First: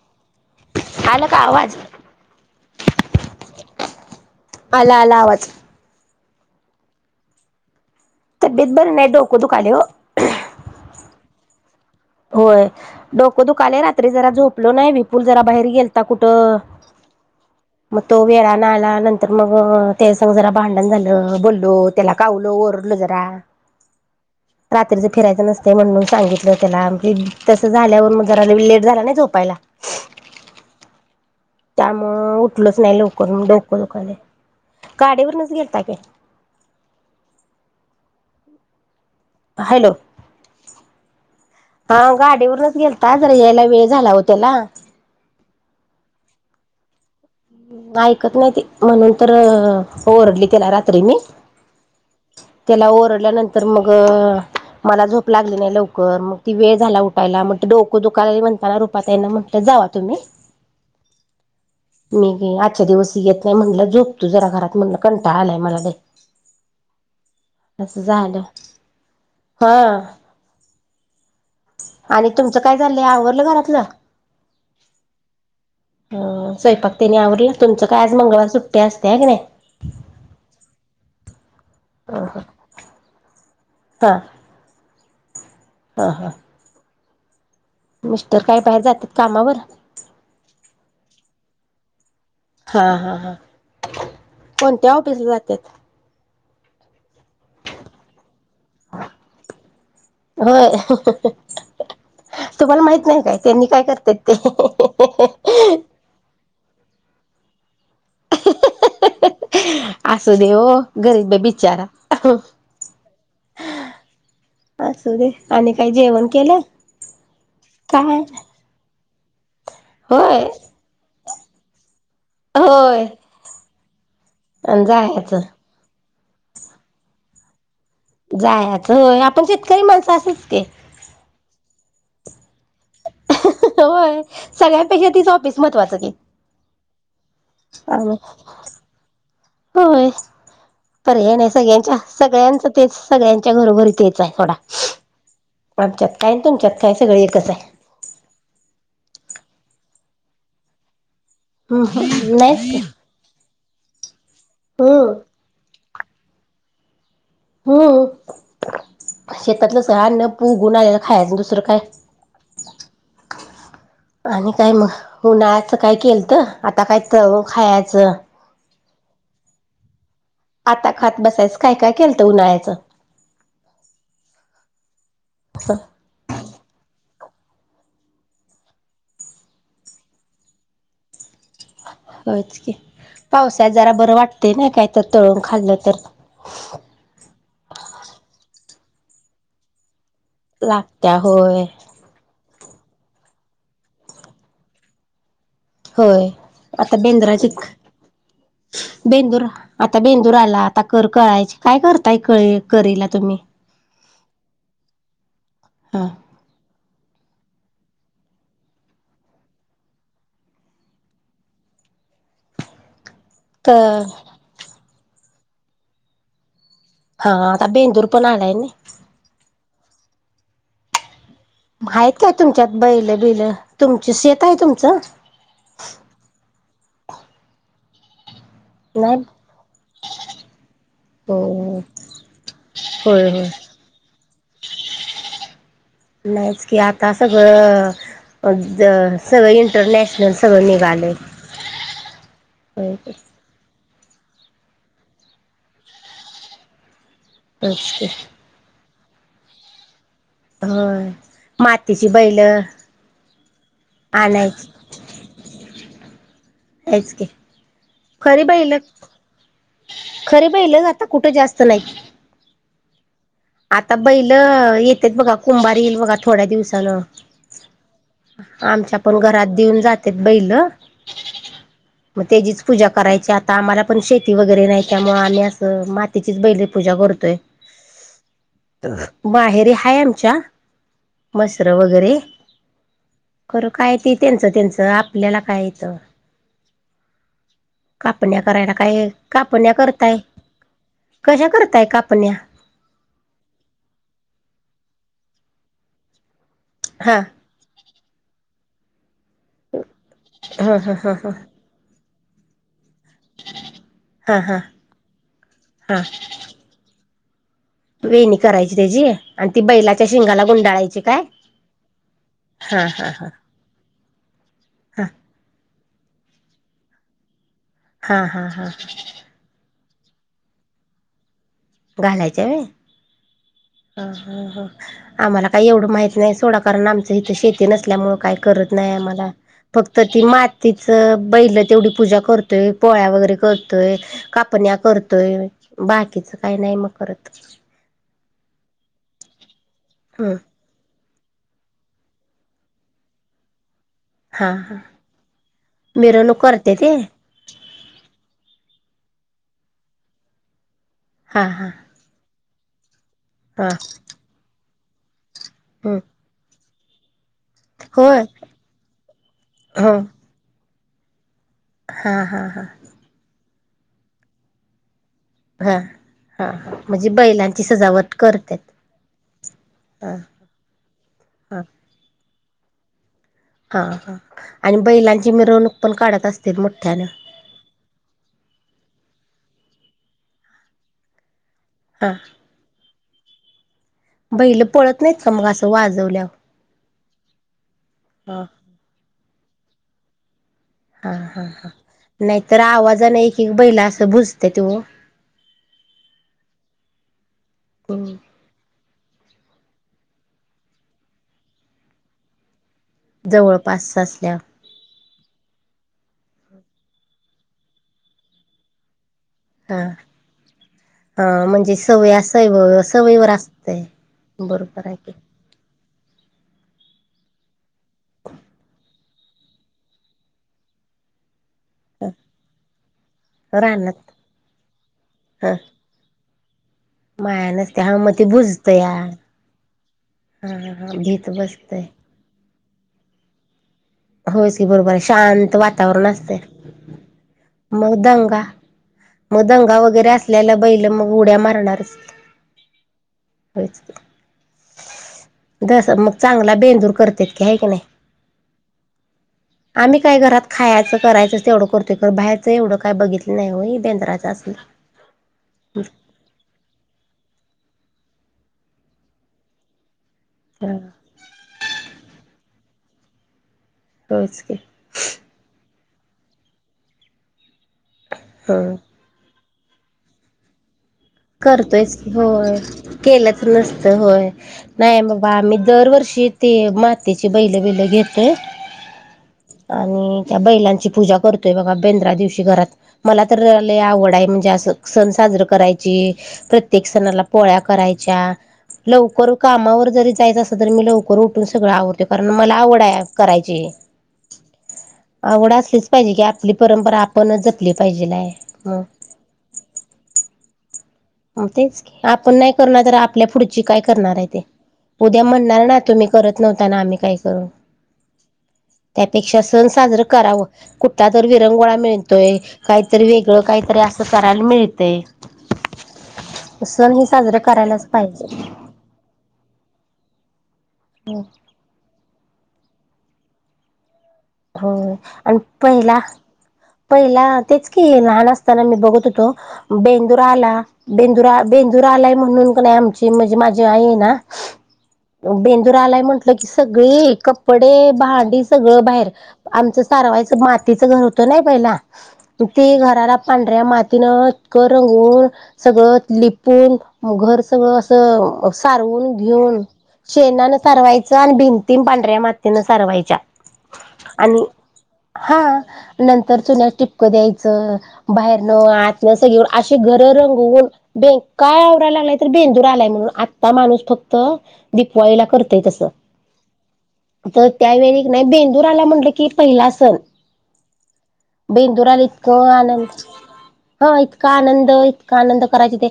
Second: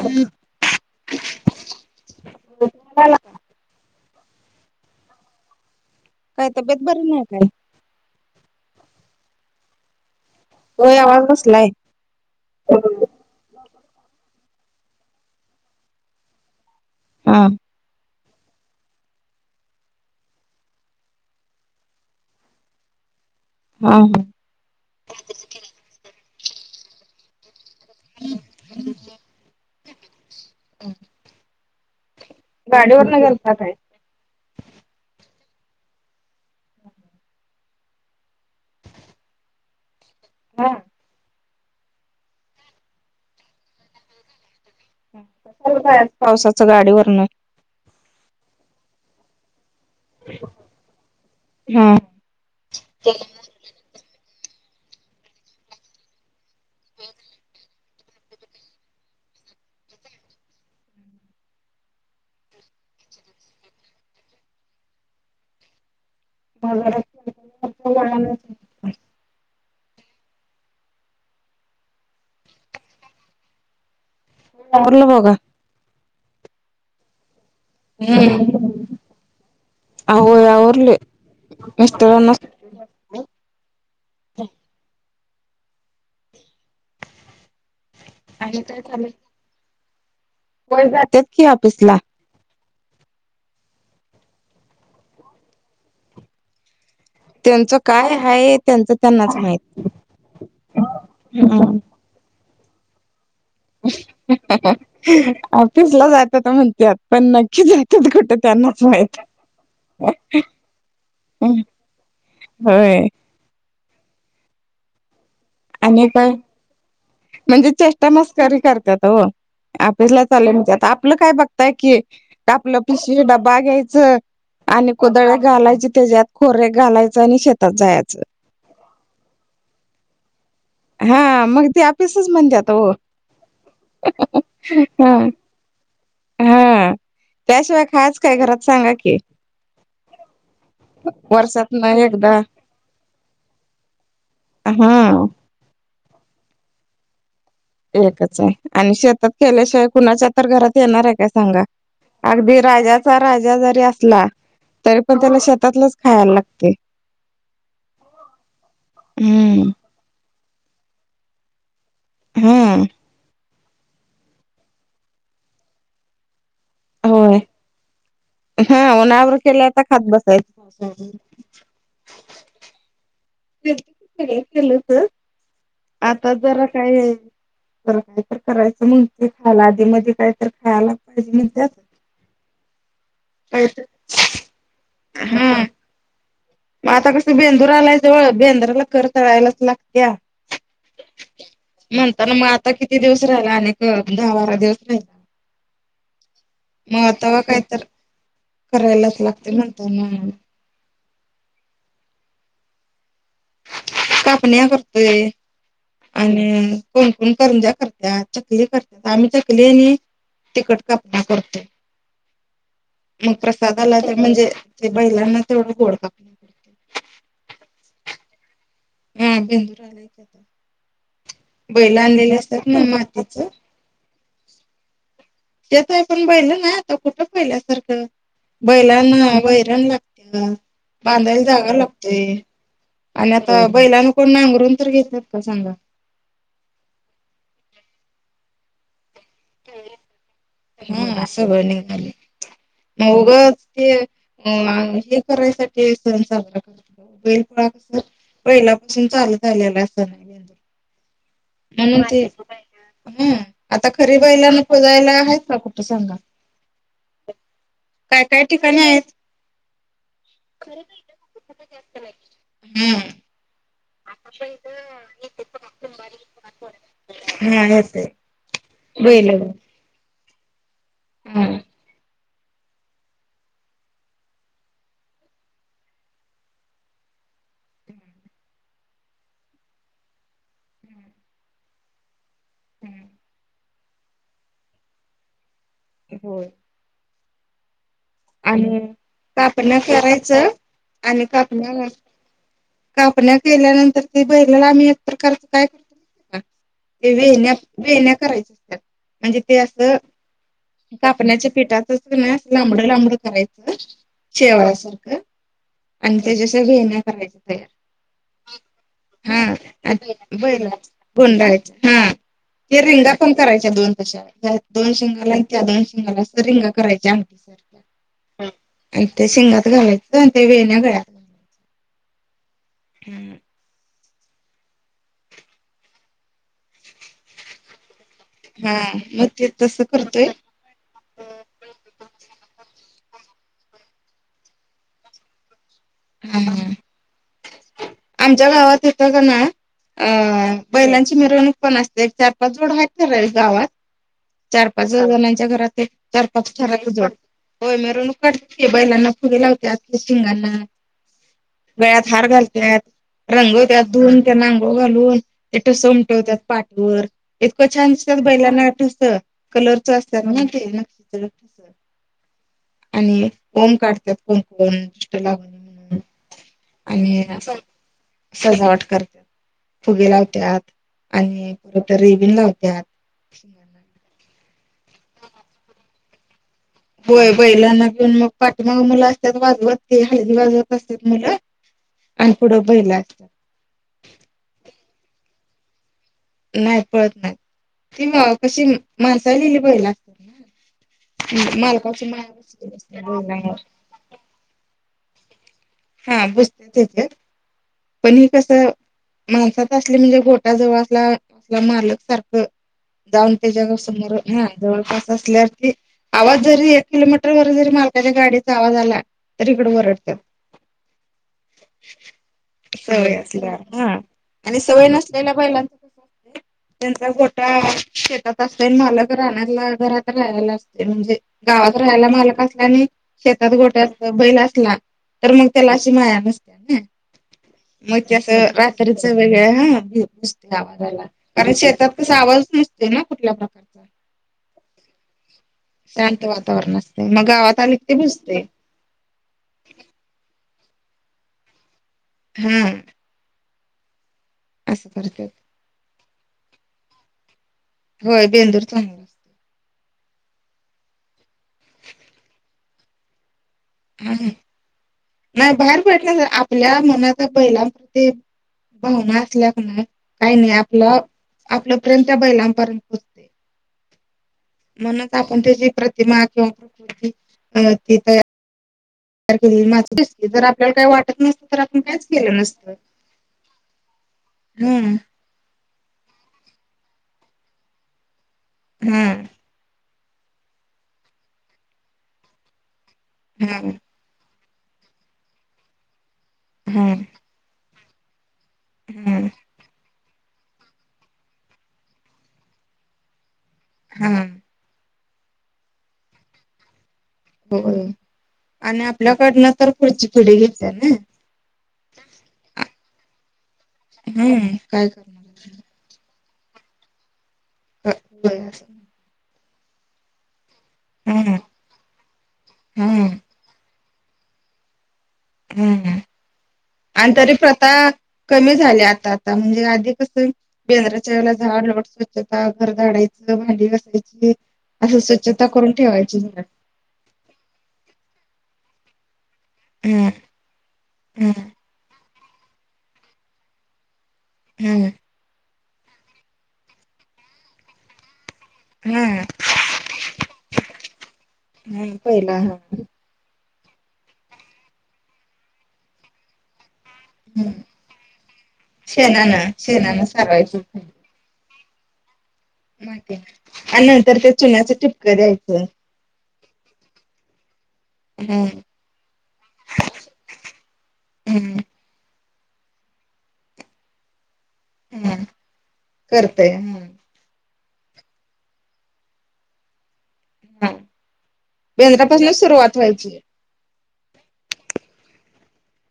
हम आला का आवाज काय आला आला आवाज काय तब्येत बरी नाही काय तब्येत बरी नाही डोक दुकाले ओ होय आवाज कसलाय होय डोक दुखाले रात्री जरा झोपलो नाही विपुल जरा बाहेर गेलता कुठं हा मग तो वेळा न आला नंतर मग त्याज सगं जरा भांडण झालं बोललो त्याला कावलो ओरलो जरा हा हा रात्रीच फिरायचं नसते म्हणून सांगितलं त्याला तस झाल्यावर मग जरा लेट झाला ने झोपायला मग उठलोच नाही गाडीवर न लवकर म गेलता काय डोकं दु़खाले गाडीवरनच गेलता कि हॅलो हा हा गाडीवरनच गेलता जरा यायला वेळ झाला हो त्याला पावसाचं गाडीवरण ऐकत नाही ते म्हणून तर ओरडली तेला रात्री मी हा त्याला ओरडल्यानंतर मग मला झोप लागली नाही लवकर मग ती वेळ झाला उठायला म्हटल डोक दुकाला म्हणताना रुपाताई ना म्हटल जावा तुम्ही ह [inaudible] मीे आजच्या दिवस येत नाही म्हणलं झोपतू जरा घरात म्हणलं कंटाळआलाय मला ले अस झालं हा आणि तुमचं काय झालंय आवरलं घरातलं रला पग ह स्वयंपाक त्यानी आवरला तुमचं काय आज मंगळवार सुट्टी असते ह्या की नाय मिस्टराना हा हा हा मिस्टर काय बाहेर जात्यात कामावर व्हय जात्यात की ऑफिस ला हा हा हा कोणत्या ऑफिसला जात्यात त्यांचं काय आहे त्यांचं त्यांनाच माहित होय तुम्हाला माहित नाही काय त्यांनी काय करत्यात ते त्यात पण नक्की जात्यात कुठं त्यांनाच माहित असू दे ओ गरीब हाय बिचारा होय असू दे काही आणि जेवण काय केलं म्हणजे चेष्टा काय मस्करी करत्यात हो आपिसला होय चालोय म्हणत्यात आपलं काय बघताय की आपलं होय पिशवी डबा घ्याय च आणि कोदळ घालायची तेच्यात खोर्या घालायचं आणि शेतात जायचं होष आपण शेतकरी माणसं असेच कि हा मग ते आपिसच म्हणजात ओ. हाह हाह होय सगळ्यांपेक्षा तीच ऑफीस महत्त्वाचं की हा त्याशिवाय आणि खायच काय घरात सांगा की? होय. पर हे नाही वर्षात ना सगळ्यांच्या एकदा सगळ्यांच तेच सगळ्यांच्या घरोघरी तेच आहे. सोडा ह आमच्यात काय तुमच्यात सगळ एकच आहे. एकच आहे आणि शेतात केल्याशिवाय कुणाच्या तर घरात येणार आहे का? सांगा हम्म अगदी नाहीच की राजाचा राजा ज तरी हम्म पण त्याला शेतातलच खायला लागतंय हो, हम्म शेतातल्यास उगवून आलेला अन्न खायचा आणि दुसरं काय - हा आणि काय मग उन्हाळ्याचं काय केल तर आता काय होय तळून खायाच हा उन्हावर केलाय आता खात बस. आता खात बसायचं काय काय केलतं उन्हाळ्याचं? के केलंच आता जरा काय तर काही तर करायचं म्हणते खायला आधी मध्ये काय तर खायला पाहिजे म्हण. होच की पावसाात जरा बरं वाटत एना काही तर तळून हा खाल्लं तर मग आता कसं बेंदूर आलायचं बेंद्राला कर करायलाच लागते्या लागत होय. मग आता किती दिवस राहिला अनेक दहा बारा दिवस राहिला. होय आता मग तवा बेंद्राचीच. काय तर करायलाच बेंदूर लागते आता म्हणताना बेंदूर आला आता कर कळायचे काय करताय क करीला? तुम्ही कापण्या करतोय हा आणि कोण पण करंजा करत्यात, चकली करत आम्ही चकली ही तिकट कापना करतो. मग प्रसादाला तर म्हणजे ते बैलांना तेवढं गोड काप हा आता बेंदूर पण आलाय नि हा बेन हायत का तुमच्यात बैलबिल तुमची शेत आहे तुमचं? त्यात आपण बैल नाय आता कुठं पहिल्यासारखं नाही बैलाना वैरण लागते. बांधायला जागा हो लागतोय. होय आणि होय आता बैलान कोण नांगरून तर घेतात का सांगा? की आता सगळं अज सगळळे इंटरनॅशनल सगळ निघाले. हा सगळं निघालय मग उगच ते अ हे करायसाठी सण साजरा करतात. बैलपोळा कस की पहिलापासून चालू झालेला अस होय मातीची बैल हम्म आता ती बाईला आणायची नको जायला आहेत का कुठ सांगा? आहेच की काय काय ठिकाणी आहेत. खरे बाई लग आता कुठं जास्त नाही. हम्म आता बैल ययेत्यात बघा कुंभार येईल बघा थोड्या दिवसान हा येते आमच्या पण बैल घरात देऊन जातेत बैल. मग त्याचीच पूजा करायची आता आम्हाला पण शेती वगैरे नाही त्यामुळे आम्ही असं मातीचीच बैले पूजा करू [unintelligible] हम् बाहेरी हाय आमच्या मसर वगैरे हम्म करू काय ते त्यांचं त्यांचं आपल्याला काय? येतं हो. कापण्या करायला आणि काय कापण्या करताय करायचं आणि कशा करताय कापण्या कापण्या कापल्या केल्यानंतर ते बैलाला आम्ही एक प्रकारच काय करतो [inaudible] ते हा वेण्या वेण्या करायच्या असतात म्हणजे ते असं कापण्याच्या पिठातं [unintelligible] लांबड, लांबड करायच हा हा शेवया सारखं हा आणि त्याच्यास वेण्या करायच्या. तयार वेणी करायची त्याची आणि ती हा बैलाच्या शिंगाला बैला गुंडाळायची काय? गुंडाळायचं हा ते हा रिंगा पण करायच्या दोन तशा. दोन हा शिंगाला आणि त्या दोन शिंगाला रिंग करायच्या. हा हा हा ते शिंगात घालायच्या वेण्या गळ्यात. घालायच्या होय. हम्म ह हा हा आम्हाला काही एवढं माहित नाही सोडा कारण आमचं इथं शेती नसल्यामुळे का करत हा नाही मग आमला ते तसं फक्त ती करतोय मातीचे बैल तेवढी पूजा करतो. तो पोळ्या वगैरे करतोय कापण्या करतोय बाकीचं हा काही नाही मग करतं. आमच्या गावा इथं का ना अ हम्म बैलां मिरणूक पण असते चार पाच जोड आहेत ठराविक गावात हा चार पाच जणांच्या घरात चार मिरवणूक पाच करते ठराविक ते जोडत होय मिरवणूक काढतिला. बैलांना फुगे लावतात शिंगांना हा हा गळ्यात हार घालतात. हा रंगवते धुून त्या अंघोळ घालून ते हम्म समटवत्या पाठीवर. इतकं छान होय दिसतात बैलांना आठस हो कलरचं असतात माती. हा हा हा. होम काढतात कोण कोण दृष्ट लागून हा हा म्हणून हा म्हणजे आणि बैलांची सजावट करतात सजावट करत फुगे हा लावतत आणि हा रेबिन लावत. [unintelligible] हा हा आणि बैलांची मिरवणूक पण काढतं अस होय बैलांना घेऊन मग पाठीमाग मुलं असतात वाजवत ते हलगी वाजवत असतात मुलं. हा आणि पुढे बैल असत बैल पळत नाहीत का मग असं वाजवल्यावर. नाही पळत नाही ती हा कशी माणसा लिली बैल असतात हा ना हा मलकाच नाहीतर आवाजाने एक मा एक [inaudible] बैला असं भुजते ते ओ हा बसते तिथं हम्म पण हे कसं. माणसात असली म्हणजे घोटाजवळ असला असला मालक सारखं. जाऊन ते जवळपास जगासमोर मन असल्यावर जवळपास असल्या आवाज जरी एक किलोमीटर वर जरी मालकाच्या गाडीचा आवाज आला. तरी इकडे हा ओरडत्यात. हा म्हणजे सवय सैव सवय सवयीवर असल्यावर असते. हा आणि सवय नसलेल्या बैलांच कस असते त्यांचा गोटा शेतात असते मालक राहण्याला घरात राहायला असते म्हणजे गावात राहायला मालक असला आणि शेतात गोट्या रानात बैल असला तर मग हा त्याला अशी माया [unintelligible] माया नसते हा मग ते बुजत या रात्रीचं हा वेगळ ह नसते हा आवाजाला भीत कारण बसतय शेतात आवाज नसते ना कुठल्या प्रकारचा होयचं की बरोबर आहे शांत वातावरण शांत असते वातावरण असते मग गावात आले की ते मग भुजते दंगा मग दंगा वगैरे असल्याला बैल मग उड्या मारणारचं. हम्म. वच जस मग चांगला बेंदूर करतेत की आहे की नाही. होय बेंदूर चांगला असतो आम्ही काय घरात खायचं करायच तेवढं करतोय कर बाहेरचं एवढं काय बघितलं. नाही होय हा बेंद्राचं असलं नाही बाहेर पडल्या आपल्या मनात बैलां ते भावना असल्यानं काही नाही हा आपलं आपलं. प्रेम त्या बैलांपर्यंत पोहचतंय होयच की म्हणून आपण त्याची प्रत ते मा किंवा प्रकृती अ ते तयार ह जर आपल्याला काय वाट करतोयच की होय केलंच नसत होय हम्म नाही बाबा आम्ही दरवर्षी ते मातेची बैल बील घेतोय. हम्म. आणि त्या बैलांची पूजा करतोय बघा बेंदरा दिवशी घरात मला तर लई हम्म आवड आहे म्हणजे सण साजरा करायची प्रत्येक हम्म सणाला पोळ्या करायच्या. हम्म लवकर कामावर जरी जायचं असंल तर मी लवकर उठून सगळं आवरतोय कारण मला आवड आहे कराय ची हा आवड असलीच पाहिजे की आपली परंपरा आप होय आणि आपल्याकडनं तर पुढची पिढी घेत्या ना. हो तेच की आपण नाही करणार तर आपल्या पुढ ची काय करणार आहे ते हम्म काय उद्या करणार म्हणणार ना तुम्ही करत नव्हता ना आम्ही काय करू? ह हो. त्यापेक्षा सण साजरं करावं कुठला तर हम्म विरंगुळा मिळतोय काहीतरी हम्म वेगळं काहीतरी अस. ल करायला मिळतंय. हम्म सण हे आणि तरी साजरं प्रथा करायलाच पाहिजे कमी झाली आता आता म्हणजे अधिक कसं बेंदराच्या वेळेला झाड लोट स्वच्छता घर झाडायचं भांडी घासायचं. हो आणि पहिला, घरात. पहिला तेच की लहान असताना मी - - बघत होतो. हम्म बेंदुर आला बेंदुर आ हम्म बेंदुर आलाय म्हणून कानीयं आमची म्हणजे माझी आई हाय ना - - हम्म. बेंदुर आलाय म्हंटलं की सगळी कपडे, भांडी सगळं हा बाहेर. आमचं सारवायचं मातीचं घर होतं नाही पहिला हम्म पहिला हा ते घराला पांढऱ्या मातीनं कर रंगून सगळं लिपून मग घर सगळं असं सारवून शेणान घेऊन शेणान शेणान सारवायचं सारवायचं आणि भिं ती पांढऱ्या मातीनं माती सारवायच्या आणि नंतर ते आणि चुन्याचं टिपकं हां द्यायचं. नं तर चुन्या टिपकं द्यायचं. हम्म बाहेरन आतन सगळी अशी घर रंगवून बे हम्म काय आवरायला लागलाय. तर बेंदूर आलाय म्हणून, आत्ता माणूस फक्त - - हा दीपवाळीला करतोय तसं, करतय हम्म तर त्यावेळी कनी बें बेंदुर आलायं म्हटलं की पहिला सण. हा बेंदुराला बेंद्रापासूनच इतकं सुरुवात आनंद व्हायची. हां इतका आनंद, इतका आनंद करायच ते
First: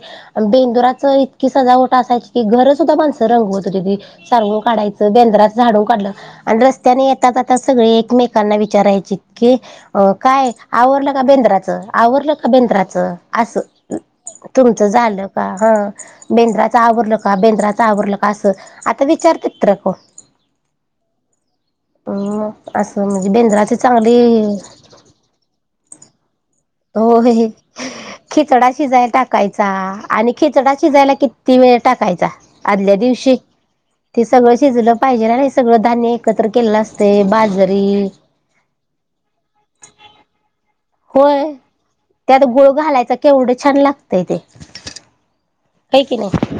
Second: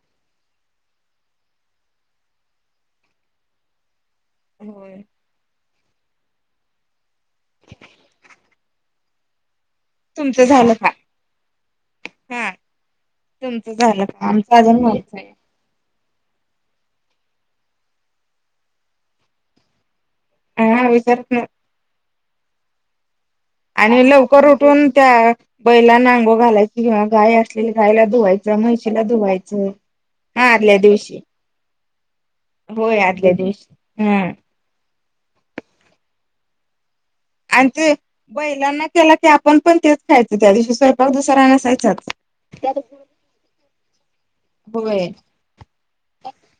बेंदुराच इतकी सजावट असायची की घरच माणस रंगवत होतीती. सारवून होय काढायचं. बेंदराचं झाडून काढलं आणि रस्त्यानं ये ता जाता सगळे एकमेकांना विचारायचीत की - - अ तुमचं काय झालं आवरलं का बेंदराच, आवरलं का हा बेंदराच असं. तुमचं झालं का? आमचं अजून तुमचं झालं व्हायचंय. का? हां. बेंदराच आवरलं का? बेंदराच आवरलं का? असं आता विचारत तर कोन. आहा विचारात नाही. हम्म. अस नई. आणि लवकर उठून त्या बैलाना अंघोळ घालाय होय. खिचडा म्हैशीला शिजाय टाकायचा धुवायचं आणि हा खिचडा आदल्या शिजायला दिवशी किती वे ळ टाकायचा. आदल्या दिवशी ते सगळं शिजलं पाहिजे ना. हे सगळं धान्य एकत्र केलेलं असं आणि ते बैलांना केला की आपण पण तेच खायचं त्या दिवशी स्वय पाक होय दुसरा नसायचाच. त्यात गुळ घालायचा केवढं होय. हाय की नाही.